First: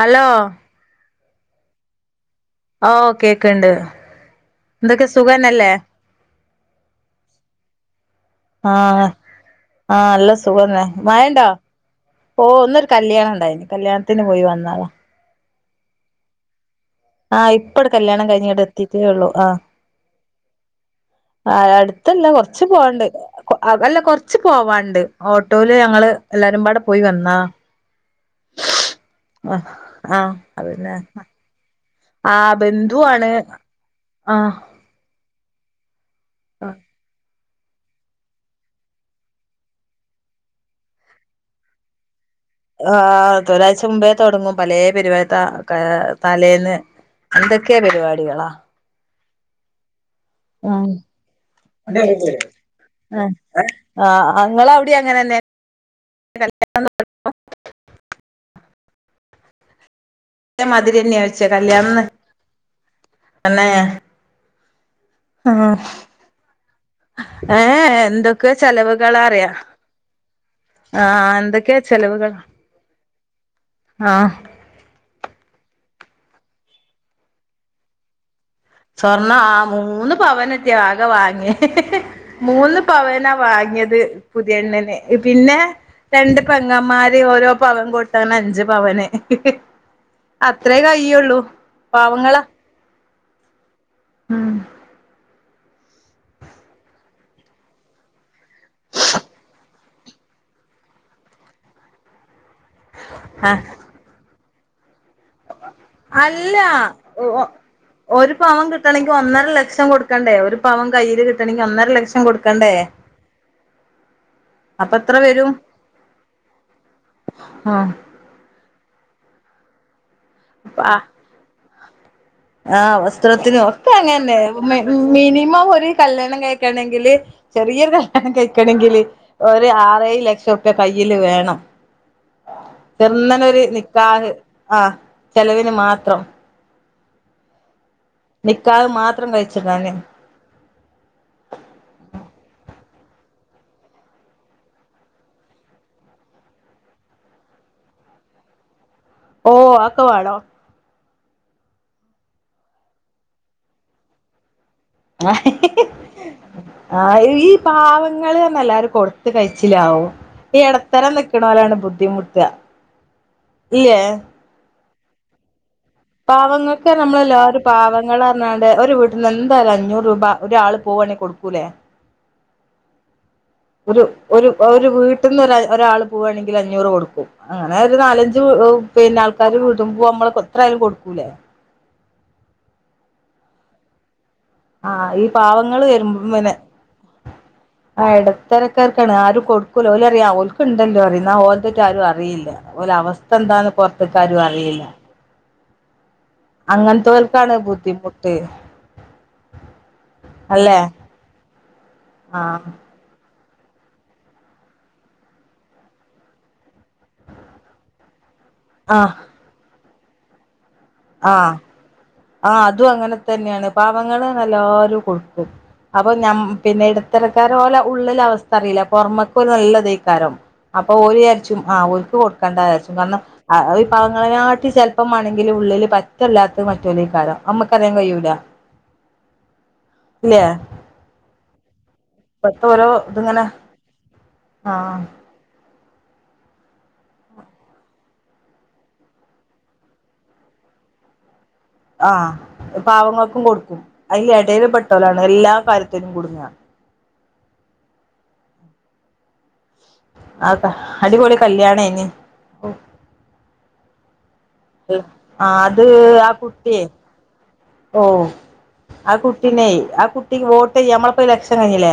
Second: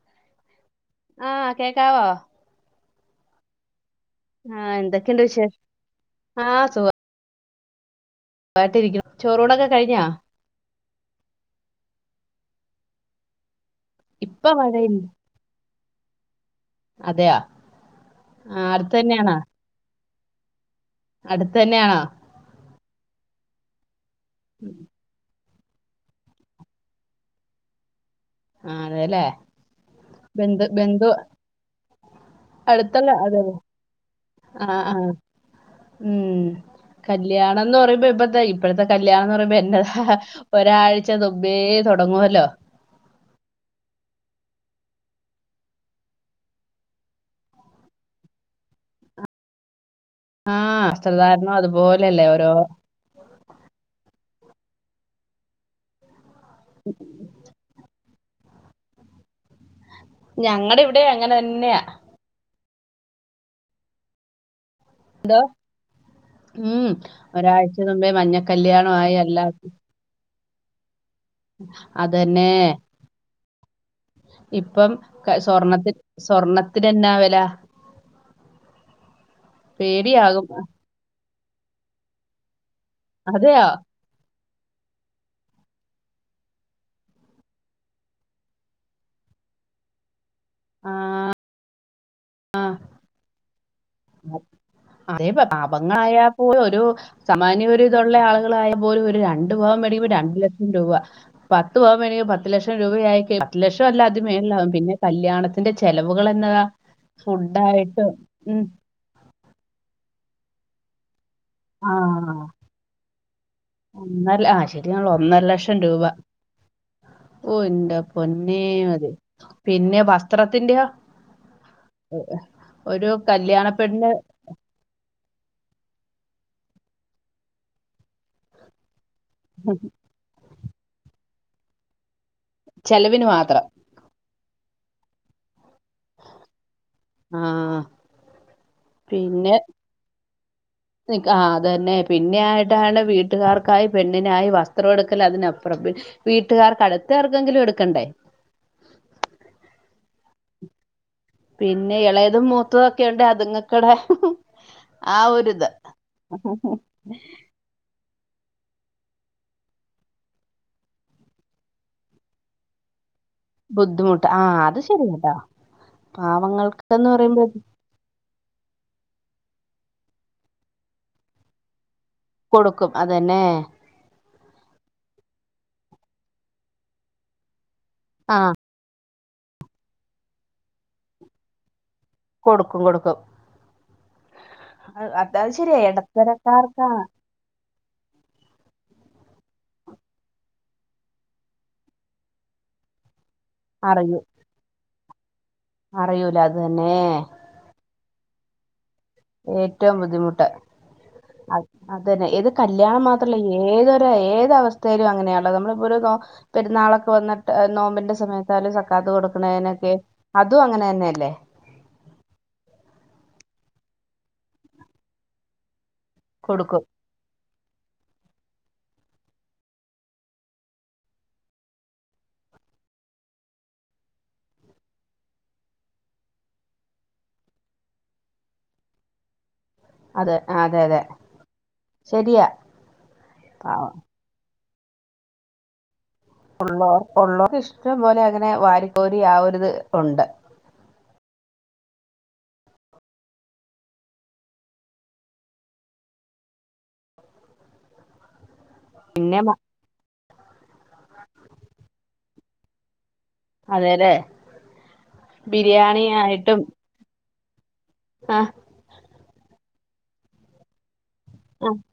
Hello ആ കേക്കാവോ ഓ കേക്ക്ണ്ട് ആ എന്തൊക്കെ എന്തൊക്കെണ്ട് വിശേഷം സുഖന്നല്ലേ ആ സുഖ ആ ആ കഴിഞ്ഞോ നല്ല സുഖന്നെ മയണ്ടോ ഓ ന്നൊരു കല്യാണം ണ്ടായിന് കല്യാണത്തിന് പോയി ഇപ്പൊ വന്നതാ മഴയില്ല അതെയോ ആ ഇപ്പട് കല്യാണം കഴിഞ് ഇങ്ങട്ട് ആഹ് അടുത്ത് എത്തിട്ടേ ള്ളു തന്നെയാണോ ആ ആ അടുത്ത് തന്നെയാണോ അടുത്തല്ല കൊറച്ച് [unintelligible] പോകാണ്ട്അല്ല കൊറച്ച് ച്ച് പോവാണ്ട് ഓ ട്ടോല് ഞങ്ങള് എല്ലാവാരുംപാടെ പോയി വന്നാ ആഹ് അതെല്ലേ ആ ആ ബന്ധു അതെലെ ബന്ധു ആ അടുത്തുള്ള ബന്ധുവാണ് അതെ ആ ആഹ് ആഹ് ഉം കല്യാ കല്യാണം ന്ന് പറയുമ്പോ ഇപ്പോഴത്തെ ഇപ്പോഴത്തെ കല്യാണം ന്ന് പറയുമ്പോ എന്നതാ ഒരാഴ്ച മുമ്പേ തൊടങ്ങുവല്ലോ ആ ഒരാഴ്ച മുമ്പേ തൊടങ്ങും പലേ പരി തലേന്ന് ന്തൊക്കെ പരിപാടികളാ ആഹ് സധാരണ അതുപോലെല്ലെ ഓരോ ആ ങ്ങളവ്ടിം അങ്ങനെന്നെ [unintelligible] ഞങ്ങടെ ഇവിടെ അങ്ങനെ മധുരംന്ന്യാച്ചേ തന്നെയാ കല്യാണംന്ന്‌ തന്നേ ന്തോ ഉം ഒരാഴ്ച ഏഹ് നുമ്പേ മഞ്ഞ എന്തൊക്കെ കല്യാണമായി ചെലവുകളാറിയാ എല്ലാം ആഹ് എന്തൊക്കെ ചെലവുകൾ അതെന്നേ ആഹ് ഇപ്പം ക സ്വർണ്ണത്തി സ്വർണത്തിനെന്നാ വെലാ സ്വർണം ആഹ് മൂന്ന് പവനെറ്റെ ആകെ വാങ്ങ്യെ മൂന്ന് പവനാ അതെയോ വാങ്ങിയത് പുതിയ പെണ്ണിന്, പിന്നെ രണ്ട് പെങ്ങമ്മാര് ഓരോ പവൻ കൊടുത്ത്, അങ്ങനെ അഞ്ച് പവന്. അത്രെയേ കഴിയുള്ളൂ. പാവങ്ങളാ ഉം അതെ പ പാവങ്ങളായാ പോലും ഒരു സാമാന്യ ഒരു ഇതൊള്ള ആളുകളായാ പോലും ഒരു രണ്ട് പവൻ വേടിക്കുമ്പോ രണ്ട് ലക്ഷം രൂപ, പത്തു പവൻ വേടിക്കുമ്പോ പത് ലക്ഷം രൂപ ആയി കഴി പത്തു ലക്ഷം അല്ല അതി മേ ല്ലാം പിന്നെ കല്യാണത്തിന്റെ ചെലവുകൾ അല്ല എന്നതാ ഫുഡായിട്ടും ഒരു ഉം പവൻ കിട്ടണമെങ്കിൽ ഒന്നര ലക്ഷം കൊടുക്കണ്ടേ ഒരു പവൻ കയ്യില് കി ആഹ് ഒന്നര ആഹ് അപ്പൊ ശെരിയാണല്ലോ എത്ര ഒന്നര വരും ലക്ഷം രൂപ ഓ ആ എന്റെ പൊന്നേ അത് പിന്നെ വസ് ത്രത്തിന്റെയോ? ആഹ് വസ്ത്രത്തിനു ഒക്കെ അങ്ങനെന്നെ മി മിനിമം ഒരു കല്യാണം കഴി ക്കണെങ്കില് ചെറിയ ഒരു കല്യാണം കഴിക്കണെങ്കില് ഒരു ആറേഴു ലക്ഷം ഒക്കെ കയ്യില് വേണം ചെലവിന് എങ്ങനെ ഒരു മാത്രം നിക്കാഹ് ആ ചെലവിന് മാത്രം ആ നിക്കാഹ് മാത്രം പിന്നെ കഴിച്ചിടാന് നിക്ക ആ അതന്നെ പിന്നെ ആ ട്ടാണ് വീട്ടുകാർക്കായി പെണ്ണിനായി വസ്ത്രം എടുക്കലതിനപ്പുറം വീട്ടുകാർക്ക് അടുത്ത ആർക്കെങ്കിലും എടുക്കണ്ടേ ഓ ആക്കവാടോ പിന്നെ എളയതും മൂത്തതൊക്കെയൊണ്ട് അതുങ്ങക്കടെ ആ ആഹ് ഈ പാവ ങ്ങള് എല്ലാരും കൊടുത്തു കഴിച്ചിലാവും ഈ ഇടത്തരം നിക്കണോരാണ് ബുദ്ധിമുട്ടുക ഇല്ലേ ബുദ്ധിമുട്ട് ആഹ് അത് ശെ രിയാട്ടാ പാവങ്ങൾക്ക് നമ്മളെല്ലാരും പാവങ്ങളാ ന്നാണ്ട് ഒരു വീട്ടിൽന്ന് എന്തായാലും അഞ്ഞൂറ് രൂപ ഒരാള് പോവാണെങ്കിൽ കൊടുക്കൂലേ കൊടുക്കും അത ന്നേ ഒരു ഒരു ഒരു വീട്ട്ന്ന് ഒരാള് പോവാണെങ്കില് അഞ്ഞൂറ് കൊടുക്കും അ ന്നാ ഒരു ആ നാലഞ്ച് പിന്നെ ആൾക്കാര് വിടുമ്പോ നമ്മള്ക്കെത്ര ആയാലും കൊടുക്കൂലേ കൊടുക്കും കൊടുക്കും അത് ആഹ് ഈ അത് ശരിയാ പാവങ്ങള് വരുമ്പം പിന്നെ ഇടത്തരക്കാർക്കാ ആ എടത്തരക്കാർ ക്കാണ് ആരും കൊടുക്കൂല്ല ഓലറിയാം ഓൽക്ക് ഇണ്ടല്ലോ പറയും എന്നാ ഓലത് ട്ടും ആരും അറിയില്ല ഓല അവസ് ഇതെന്താന്ന് അറിയൂ പുറത്ത്ക്കാരും അറിയില്ല അറിയൂല അത് തന്നെ അങ്ങനത്തോൽക്കാണ് ബുദ്ധിമു ട്ടേ ഏറ്റവും ബുദ്ധിമുട്ട് അത് തന്നെ ഏത് ആഹ് കല്യാണം മാ ത്തുള്ള ഏതൊരു ഏത് അവസ്ഥയിലും അങ്ങനെയള്ളത് നമ്മളിപ്പോ ഒരു ഏഹ് പെരുന്നാളൊക്കെ വന്നിട്ട് നോമ്പിന്റെ സമയ ത്താല് സക്കാത്തു ആഹ് കൊടുക്കണേനൊക്കെ അ തും അങ്ങനെ തന്നെയല്ലേ ആഹ് ആഹ് അതും അങ്ങനെത്തന്നെയാണ് പാവങ്ങള് എല്ലാരും കൊടുക്കും അപ്പൊ ഞ കൊടുക്കും പിന്നെ ഇടത്തര ക്കാരെ ഓലെ ഉള്ളില അവസ്ഥ അറിയില്ല പൊറമേക്കു നല്ല ഇതേയ് കാരം അപ്പൊ ഓല് വിചാരിച്ചു ആ ഓല്ക്ക് കൊടുക്കണ്ട വിചാരിച്ചു ന്ന് പറഞ്ഞാ അത് [unintelligible] ചെലപ്പം മാണെങ്കില് ഉള്ളില് പറ്റെ ഇല്ലാത്ത [unintelligible] അമ്മക്ക് അറിയാൻ കഴിയൂല അതെ ഇല്ലേ ആഹ് അതെ അതെ ശെരിയാ ഇപ്പത്തെ ഓരോ ഇതിങ്ങനെ പാവം ആഹ് ഉള്ളെ ഒള്ളൊരിഷ്ട്ടം പോലെ അങ്ങനെ വാരിക്കോരി ആ ഒരിത് ഉണ്ട് ആ പാവങ്ങൾക്കും കൊടുക്കും അയിന് എടെലപ്പെട്ടോലാണ് എല്ലാകാര്യത്തിലും കുടുങ്ങ പിന്നെ [unintelligible] ആ ഇത്ത അടിപൊളി കല്ല്യാണായിന് ഉം അതെലെ ആത് ആ കുട്ടിയെ ഓ ആ ആ കു പിന്നെ ആ കുട്ടി ഇങ്ങോട്ട് നമ്മള ഇപ്പ ഇലക്ഷൻ ആ കഴിഞ്ഞില്ലേ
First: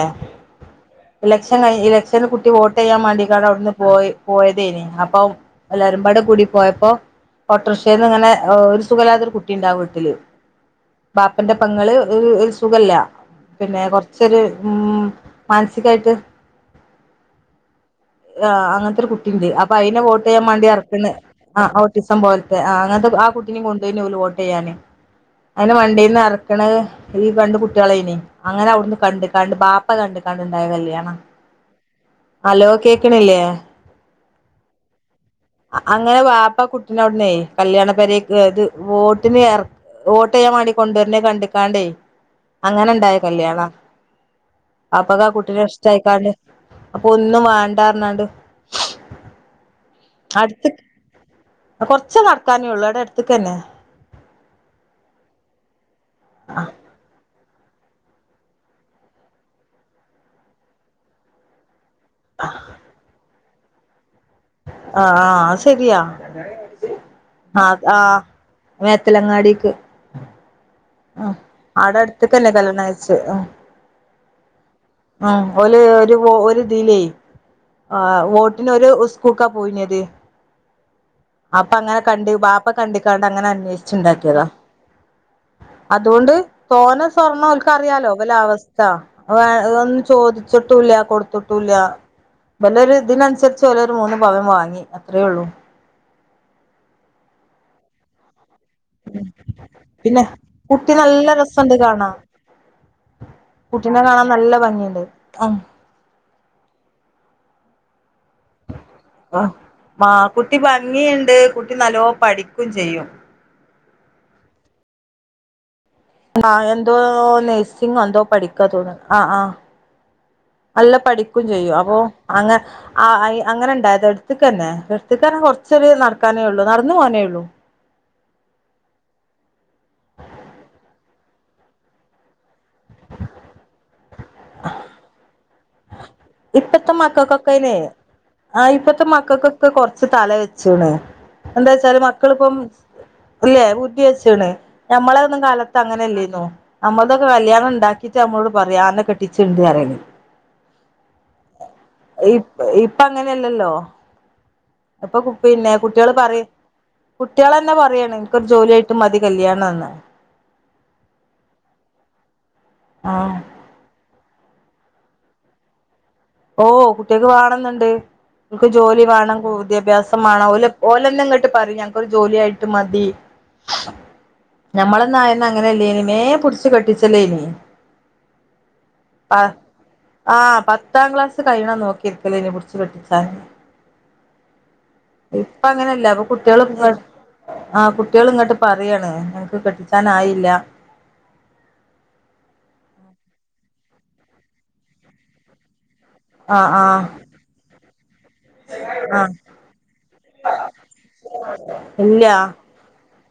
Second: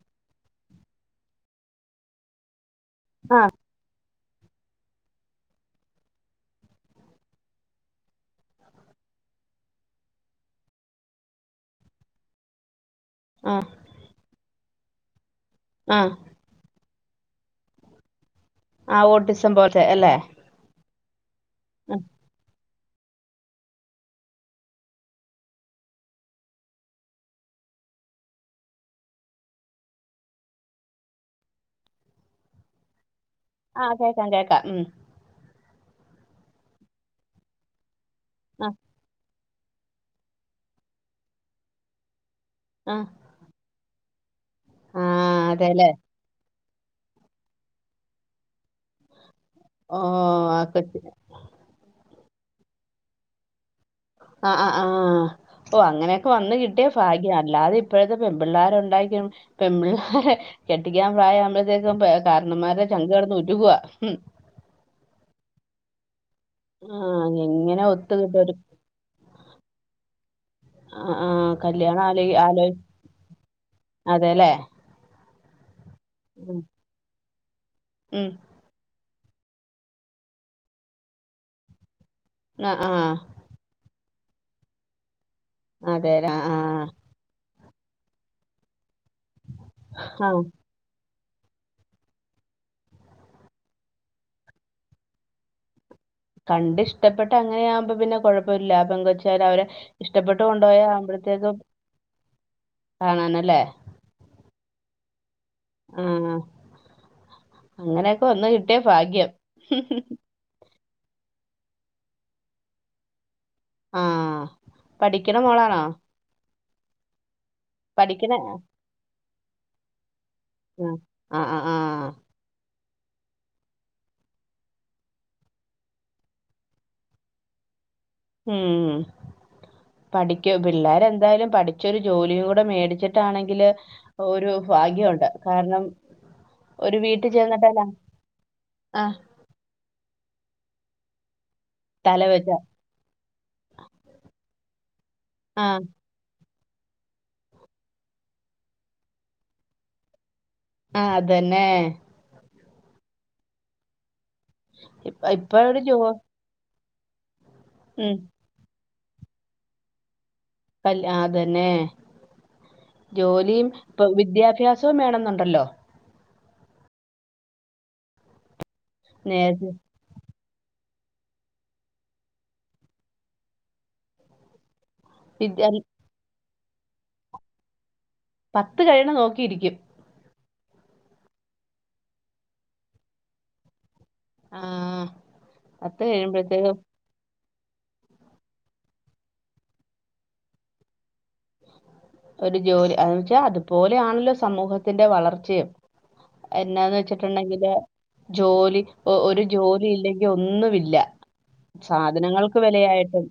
ഇലക്ഷൻ കഴി ഇലക്ഷന് കുട്ടി വോട്ട് ആ ചെയ്യാമെട്ടിട്ടാണ് അവിടുന്ന് പോയി പോയതേനി അപ്പോ എല്ലരുമ്പാട കൂടി പോയപ്പോ ഓട്ടോറിക്ഷന്ന് ഇങ്ങനെ ഒരു സുഖല്ലിത്ത കുട്ടി ഉണ്ട് ആ വീട്ടില് പാപ്പന്റെ പേങ്ങള് [unintelligible] സുഖല്ല ആ പിന്നെ കൊറച്ചൊരു ഉം ആ മാനസികായിട്ട് ആ അങ്ങനത്തെ ഒരു കുട്ടിയുണ്ട് ഓട്ടിസം അപ്പ പോലത്തെ അതിനെ അല്ലേ വോട്ടേയ്യാൻ വേണ്ടി എറ പിന്നെ ആ ഓട്ടിസം പോ ത്തെ അങ്ങനത്തെ ആ കുട്ടിനിം കൊണ്ടേയിന് വോട്ടേയ്യാന് അതിന് വണ്ടിന്ന് ഇറക്കണത് ഈ രണ്ട് കുട്ടികളായിനി അങ്ങനെ അവിടന്ന് കണ്ട് കണ്ട് ബാപ്പ കണ്ട് കണ്ട് ഇണ്ടായ കല്യാണ ഹലോ കേൾക്കാ ക്കണില്ലേ ച [unintelligible] ഉം അങ്ങനെ വാപ്പാ കുട്ടിനവിടെന്ന് കല്യാണ പേരെ ഏത് ആ വോ ട്ടിനു എറ വോട്ടെയ്യാൻ വേണ്ടി കൊണ്ടുവരുന്നേ കണ്ടിക്കാണ്ടേ അങ്ങനെ ആ ഇണ്ടായ കല്യാണാ വാപ്പാക്ക് ആ കുട്ടിനെ ഇഷ്ടായിക്കാണ്ട് അപ്പോ ഒന്നും വേണ്ടാനാണ്ട് ഓ ആ കട്ട് ച്ച് നടക്കാനേ ഉള്ളൂ ഇവിടെ അടുത്തേക്കെന്നെ ആ ആ ആഹ് ഓ അങ്ങനെയൊക്കേ വന്ന് കിട്ടിയ ഫാഗ്യം ആണ് അല്ലാതെ ഇപ്പോഴത്തെ പെൺപിള്ളോരുണ്ടായി കഴിയുമ്പോ പെൺപിള്ളേരെ കെട്ടിക്കാൻ പ്രായം ആവുമ്പോഴ്ത്തേ മ്പേ കർന്നോമാരെ ചങ്ക് കേടന്ന് ഉരു വ്വ് ഉം ആ ശരിയാ ആ ആ എങ്ങനെ ആ ഒത്തു കിട്ടും ഒരു മേത്തലങ്ങാടിക്ക് ആ ആ അ ആടെ കല്യാണം അടുത്തേക്കല്ലെ കല്യാണംകഴിച്ചെ അ അതെല്ലെ ആ ഓല് ട്ട് ഓ ഒരുതിലേ ആ ഉം വോട്ടിനൊരു സ് പോക്കാ പോയിഞ്ഞത് അപ്പ അങ്ങനെ കണ്ട് ബാപ്പ ആ ആ കണ്ടുക്കണ്ടങ്ങനെ അന്വേഷിച്ചുണ്ടാ ട്ടിയതാ അതെല്ലേ അതുകൊണ്ട് ആ ആ തോന സ്വർണ ക്കറിയാലോ ഇവലവസ്ഥ അതൊന്നും ആ ചോദിച്ചിട്ടുല്ല കൊടു തൊട്ടൂല്ല വല്ല ഒരു ഇതിനനുസരിച്ച് പോല ഒരു മൂന്ന് പവൻ വാങ്ങി അത്രയേ ഉള്ളൂ കണ്ട് ഇഷ്ടപ്പെട്ട് അങ്ങനെയാവുമ്പോ പിന്നെ കുഴ പ്പല്ല പെങ്കച്ചാര് അവരെ പിന്നെ ഇഷ്ടപ്പെട്ട് കൊണ്ടുപോയാ കുട്ടി നല്ല ആവുമ്പോഴത്തേക്കും രസണ്ട് കാണാൻ കാണാന് ലെ അ ആ അങ്ങനെയൊക്കെ ഒന്ന് കി ഹ് മാ കുട്ടി ഭാ ഗിയുണ്ട് കുട്ടി നല്ലോ പഠിക്കും ചെയ്യും ആ പഠിക്കണ മോളാണോ ആ എന്തോന്നോ ന്നെ സിംഗ് എന്തോ പഠിക്കണ പഠിക്ക തോന്നുന്ന ആ ആ അല്ല ആ ആ പഠിക്കും ആ ആ ചെയ്യും അപ്പൊ അങ്ങ ആ അയ് അങ്ങനെ ഉണ്ടായത് എടുത്തക്ക് തന്നെ എടുത്തക്ക് തന്നെ കൊറച്ചൊരു നടക്കാനേ ഉള്ളു നടന്നു പോനേ ഉള്ളു ഉം പഠിക്ക പിള്ളരെ എന്തായാലും പഠിച്ചൊരു ജോലി കൂ ടെ മേടിച്ചിട്ടാണെങ്കില് ഒരു ഭാഗ്യംണ്ട് കാരണം ഇപ്പത്തെ ഒരു വീട്ടിൽ മക്കൾക്കൊക്കെനെ ചെന്നിട്ടല്ല ആ ഇപ്പത്തെ മക്കൾക്കൊക്കെ കൊറച്ച് തല വെ ചുണ് എന്താച്ചാല് തല വെച്ച മക്കളിപ്പം അല്ലേ ബുദ്ധി വെച്ച്ണ് ഞമ്മളെ ഒന്നും ആ കാലത്ത് അങ്ങനെല്ലേയ്ന്നു നമ്മൾതൊക്കെ കല്ല്യാണം ഉണ്ടാക്കിയിട്ട് നമ്മളോട് പറിയാ അന്നെ കെട്ടിച്ച്ണ്ട് പറിയല് ആ അതന്നേ ഇപ് ഇപ്പ അങ്ങനെല്ലല്ലോ ഇപ്പൊ ഇപ്പ കു ഇപ്പ പിന്നെ ഒരു ജോ കുട്ട്യാള് പറിം പുട്ട് കുട്ടേളെന്നെ ഉം പറയാണ് ഇൻക്കൊരു ജോലായി ട്ട് മതി കല്യാണം ന്ന് കല് അതന്നെ ആ ജോലിം പ്പൊ വിദ്യാഭ്യാ സോം വേണെന്നുണ്ടല്ലോ ഓ കുട്ടേക്ക് വേണന്ന്ണ്ട് ക്ക് ജോലി വേണം കു നേരത്തെ ദ്യാഭ്യാസം മാണം ഓലെന്നെ ഇങ്ങട്ട് പറിം ഞങ്ങൾ ജോലിയായിട്ട് മതി നമ്മളൊന്നും ആയന്ന് വിദ്യ അങ്ങനെ അല്ലെനീ മേം പുട്ച്ച് ച്ച് കെട്ടിച്ചലേനി പത്ത് കഴിയ്ണെ നോക്കിയിരിക്കും ആ പത്ത് ത്താം ക്ലാസ്സ്‌ കഴിയ്ണെ നോക്കിയിരിക്കലേനി പുട്ച്ച് കെട്ടിച്ചാന് ആ ഇപ്പൊ പത്ത് അങ്ങനെല്ല കുട്ട്യോള് കഴിയുമ്പോഴത്തേക്കും ഇങ്ങട്ട് ആ കുട്ട്യോള് ഇങ്ങട്ട് പറാണ് ഞങ്ങൾക്ക് കെട്ടിച്ചാന് ആയില്ല ഒരു ജോലി അതുവെച്ച അത് പോലെയാണല്ലോ സമൂഹത്തിന്റെ വളർച്ചയും ആഹ് എന്നാ ആഹ് വെച്ചിട്ട്ണ്ടെങ്കില് ജോലി ആഹ് ഒരു ജോലി ഇല്ലെങ്കിൽ ഒന്നുമില്ല സാധനങ്ങൾക്ക് വിലയായാലും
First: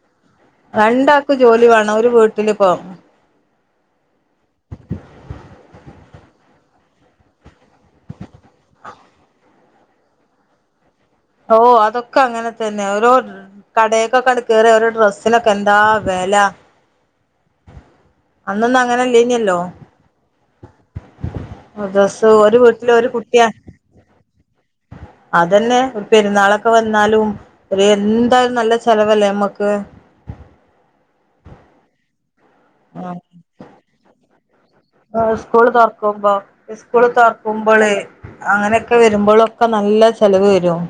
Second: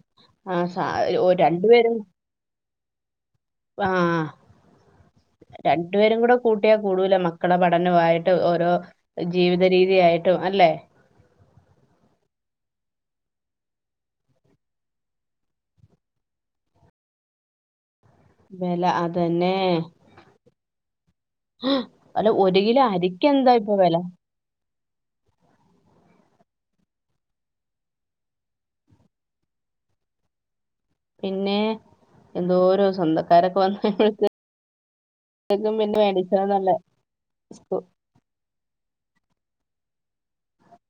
രണ്ടാക്കും ജോലി വേണം ഒരു വീട്ടില് പ്പൊമ് ആ രണ്ടു പേരുകൂട്ടിയാൽ കൂടൂല മക്കളെ പഠനമായാലും ഓരോ ജീവിത രീതി ആയാലും അല്ലെ ഓ അതൊക്കെ അങ്ങനെ തന്നെ ഓരോ കടേക്കൊക്കെ കയറിയാൽ ഓരോ ഡ്രസ്സൊനൊക്കെ എന്താ വെല അന്നൊന്നും വെല അതെന്നെ അങ്ങനെല്ലേനല്ലോ ഡ്രസ്സ് അല്ല ഒരു കിലോ വീട്ടില് അരിക്കെന്താ പ്പൊ വെല അതെന്നെ പെരുന്നാളൊക്കെ വന്നാലും എന്തായാലും നല്ല ചെലവല്ലേ നമ്മക്ക് പിന്നേ എന്തൊരു സ്വന്തക്കാരെ പോലെ [unintelligible] ഏ സ്കൂള് തൊർക്കുമ്പോ മേടിച്ചോന്നല്ലേ. ഇസ്കൂല് സ്കൂ തൊർക്കുമ്പോള് അങ്ങനെക്കെ വരുമ്പോളൊക്കെ നല്ല ചെലവ് വരും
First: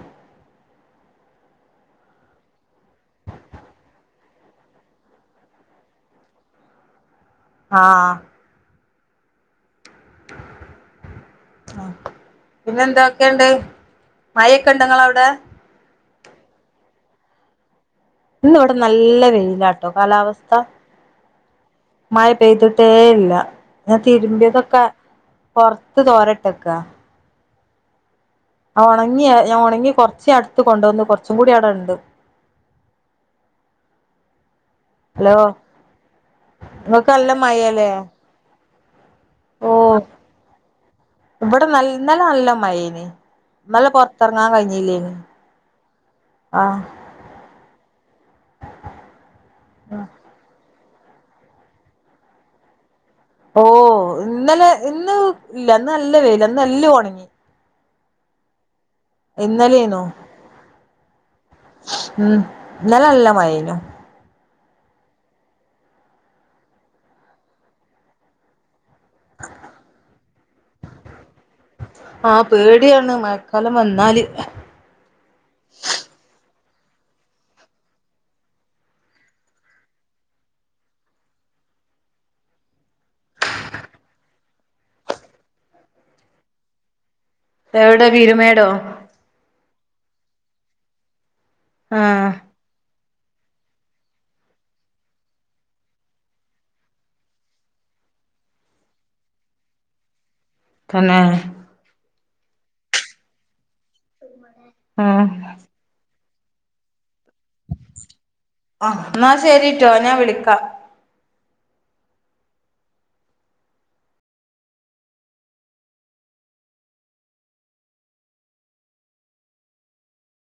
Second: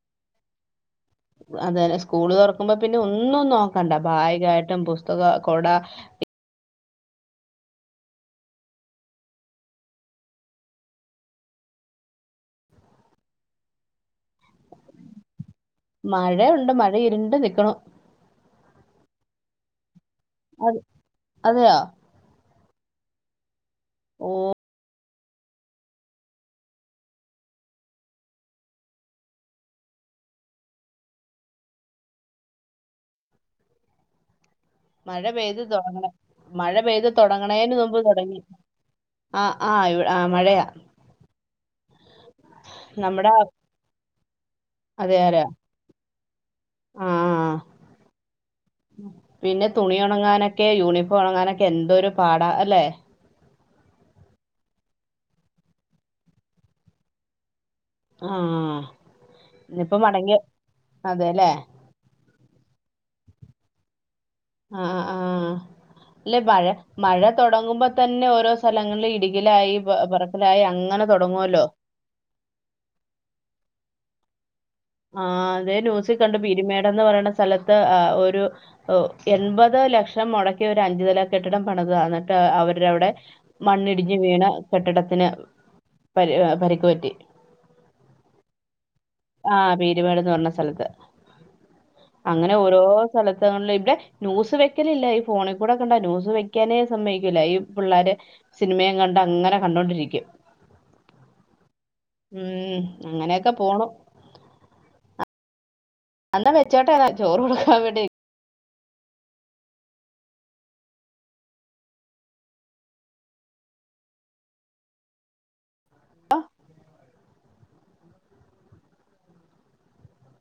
അതെന്നെ സ്കൂൾ തൊർക്കുമ്പോ പിന്നെ ഒന്നും നോക്കണ്ട ബായ്ഗായിട്ടും പുസ്തകം കോട ആ പിന്നെ എന്തൊയ്ക്കെ ഉണ്ട് മയക്കെ ഇണ്ടോ ഇങ്ങളവിടെ നൽക്കണോ ഇന്ന് ഇവിടെ നല്ല വെയിലാട്ടോ കാലാവസ്ഥ അത് അതെയോ മായ ചെയ്തിട്ടേ ഇല്ല ഞാൻ തിരുമ്പതൊക്കെ പൊർത്ത് തോരട്ടക്കാ ആ ഒണങ്ങിയേ ഞാൻ ഒണങ്ങി കൊർച്ച് ഞാൻ എട്ത്ത് കൊണ്ടന്നു കൊർച്ചും കൂടി അവിടെണ്ട് മഴ പെയ്ത് തൊടങ്ങ്ണ് ഇങ്ങക്ക് നല്ല തൊടങ്ങണേന് മഴയാല്ലേ മുമ്പ് തൊടങ്ങി ഓ ഇവടെ നൽ ഇന്നലെ നല്ല മഴേയ്ന് നമ്മുടെ ഇന്നലെ പൊർ ങ്ങാ കഴിഞ്ഞല്ലേയ്ന്ന് അതെ അതെ ആ പിന്നെ തുണി ഉണങ്ങാനൊക്കെ ക്കെ യൂണിഫോം ഒണങ്ങാനാനൊക്കെ എന്തൊരു പാടാ അല്ലേ ഓ ഇന്നലെ ഇന്ന് ഇല്ല ഇന്ന് നല്ല വെയിലാ ഇന്ന് എല്ലതും ഒണങ്ങി ആ ഇപ്പം ഇന്നലേന്നു മടങ്ങിയ അതേല്ലേ ഇന്നലല്ല മഴെനു ആ ആഹ അല്ലെ മഴ മഴ തൊടങ്ങുമ്പോ തന്നെ ഓരോ സ്ഥലങ്ങളില് ഇടിങ്ങിലായി ലായി അങ്ങനെ തൊടങ്ങുവല്ലോ? ആഹ് പേടിയാണ് മഴക്കാലം വന്നാല് ആ അതെ ന്യൂസി കണ്ട് പീരുമേട് എന്ന് പറയണ സ്ഥലത്ത് ഏഹ് ഒരു ഏഹ് എൺപത് ലക്ഷം മൊടക്കി ഒര് അഞ്ചുനില കെട്ടിടം പണിതതാ എന്നിട്ട് ഏഹ് അവരടെ അവിടെ മണ്ണിടിഞ്ഞ് വീണ് കെട്ടിടത്തിന് പരി ഏഹ് പരിക്ക് പറ്റി. എവിടെ പീരുമേടോ? ആഹ് പീരുമേട് എന്ന് പറഞ്ഞ സ്ഥലത്ത് ആഹ് അങ്ങനെ ഓരോ സ്ഥലത്തങ്ങളിലെയൊക്കെ ന്യൂസ് വെക്കലില്ല, ഈ ഫോണി കൂടെ കണ്ട, ന്യൂസ് വെക്കാനേ സമ്മയിക്കൂല്ല, ഈ പിള്ളാര് സിനിമയും കണ്ട് അങ്ങനെ കണ്ടോണ്ടിരിക്കും. പിന്നെ ഉം അങ്ങനെയൊക്കെ പോണു. ആഹ് അന്നാ വെച്ചോട്ടെന്നാ ചോറ് കൊടുക്കാൻ വേണ്ടി ആഹ് എന്നാ ശെരി ട്ടോ ഞാൻ വിളിക്കാ